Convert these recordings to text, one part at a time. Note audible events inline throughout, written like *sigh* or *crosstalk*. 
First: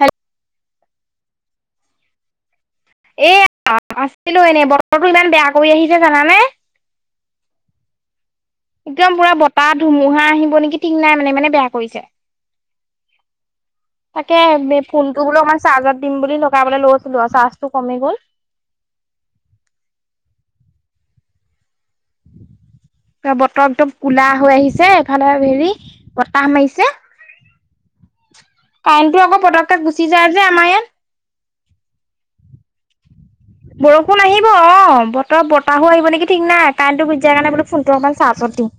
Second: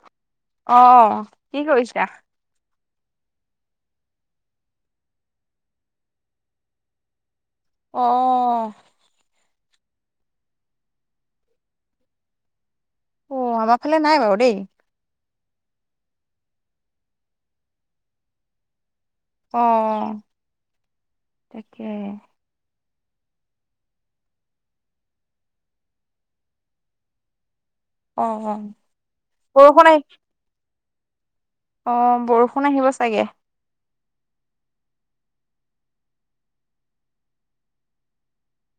হেল অ কি কৰিছা? এইয়া আছিলো এনেই বতৰটো ইমান বেয়া কৰি আহিছে জানানে অ একদম পুৰা বতাহ ধুমুহা আহিব নেকি ঠিক নাই মানে ইমানে বেয়া কৰিছে অ', আমাৰ ফালে নাই বাৰু তাকে দেই। বেপ ফোনটো বোলো অকমান চাৰ্জত দিম বুলি লগাবলে লৈছিলো আউ চাৰ্জটো কমি গ'ল অ তাকেহে এ বতৰটো কুলা হৈ আহিছে এফালে হেৰি বতাহ মাইছে *unintelligible* অ'। কাইণ্টো আকৌ পতককে বৰষুণ আহি গুচি যায় যে আমাৰ ইয়াত অ বৰষুণ আহিব চাগে বৰষুণ আহিব অ বতৰ বতাহো আহিব নেকি ঠিক নাই কাৰেণ্টটো গুচি যাই কাৰণে বোলো ফোনটো অকমান চাৰ্জত দিও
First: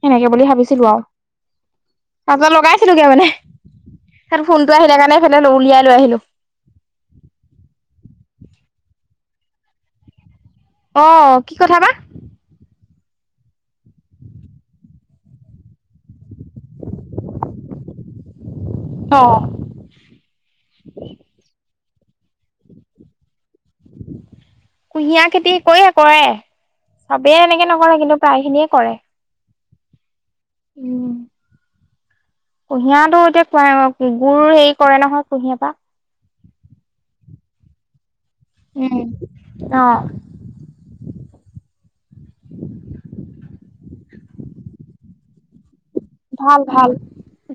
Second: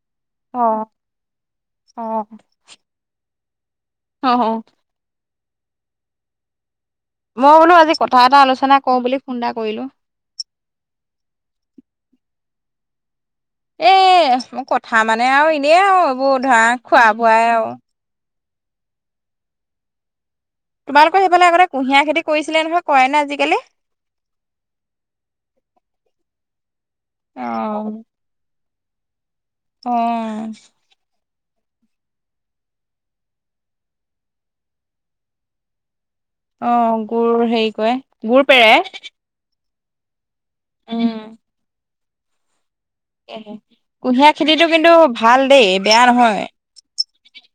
সেনেকে বুলি ভাবিছিলো অ', আউ অ', তাচত লগাইছিলোগে মানে সেত অ', ফোনটো আহিলে কাৰণে এফালে উলিয়াই লৈ আহিলো মই বোলো আজি কথা এটা আলোচনা কৰো বুলি ফোন এটা কৰিলো অ কি কথা বা এ কথা মানে আৰু এনেই আউ এইবোৰ ধৰা খোৱা বোৱাই আউ অ তোমালোকৰ সেফালে আগতে কুঁহিয়াৰ খেতি কৰিছিলে নহয় কৰে নে আজিকালি। কুঁহিয়াৰ খেতি কয়ে কৰে চবেই এনেকে নকৰে অ'। কিন্তু প্ৰায় খিনিয়ে কৰে। অ। কুঁহিয়াটো এতিয়া কোৱা অ গুুৰ হেৰি কৰে নহয় কুঁহিয়া পা অ', গুুৰ হেই কয় গুুৰ পেৰে। অ। উম। কেহে কুঁহিয়াৰ খেতিটো কিন্তু ভাল দেই বেয়া নহয়। ভাল ভাল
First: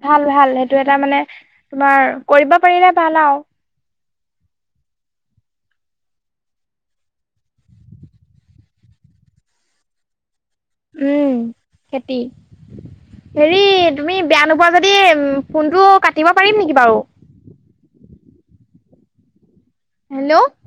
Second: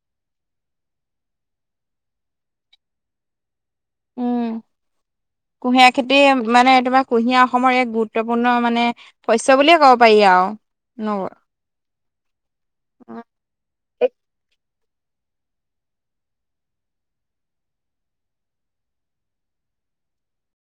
ভাল ভাল সেইটো এটা মানে তোমাৰ কৰিব পাৰিলে ভাল আউ উম। কুঁহিয়াৰ খেতি মানে তোমাৰ কুঁহিয়াৰ অসমৰ এক গুৰুত্বপূৰ্ণ মানে শস্য বুলিয়ে ক'ব পাৰি আউ উম খেতি। এই হেৰি তুমি বেয়া নোপোৱা যদি ফোনটো কাটিব পাৰিম নেকি বাউ হেল্লো।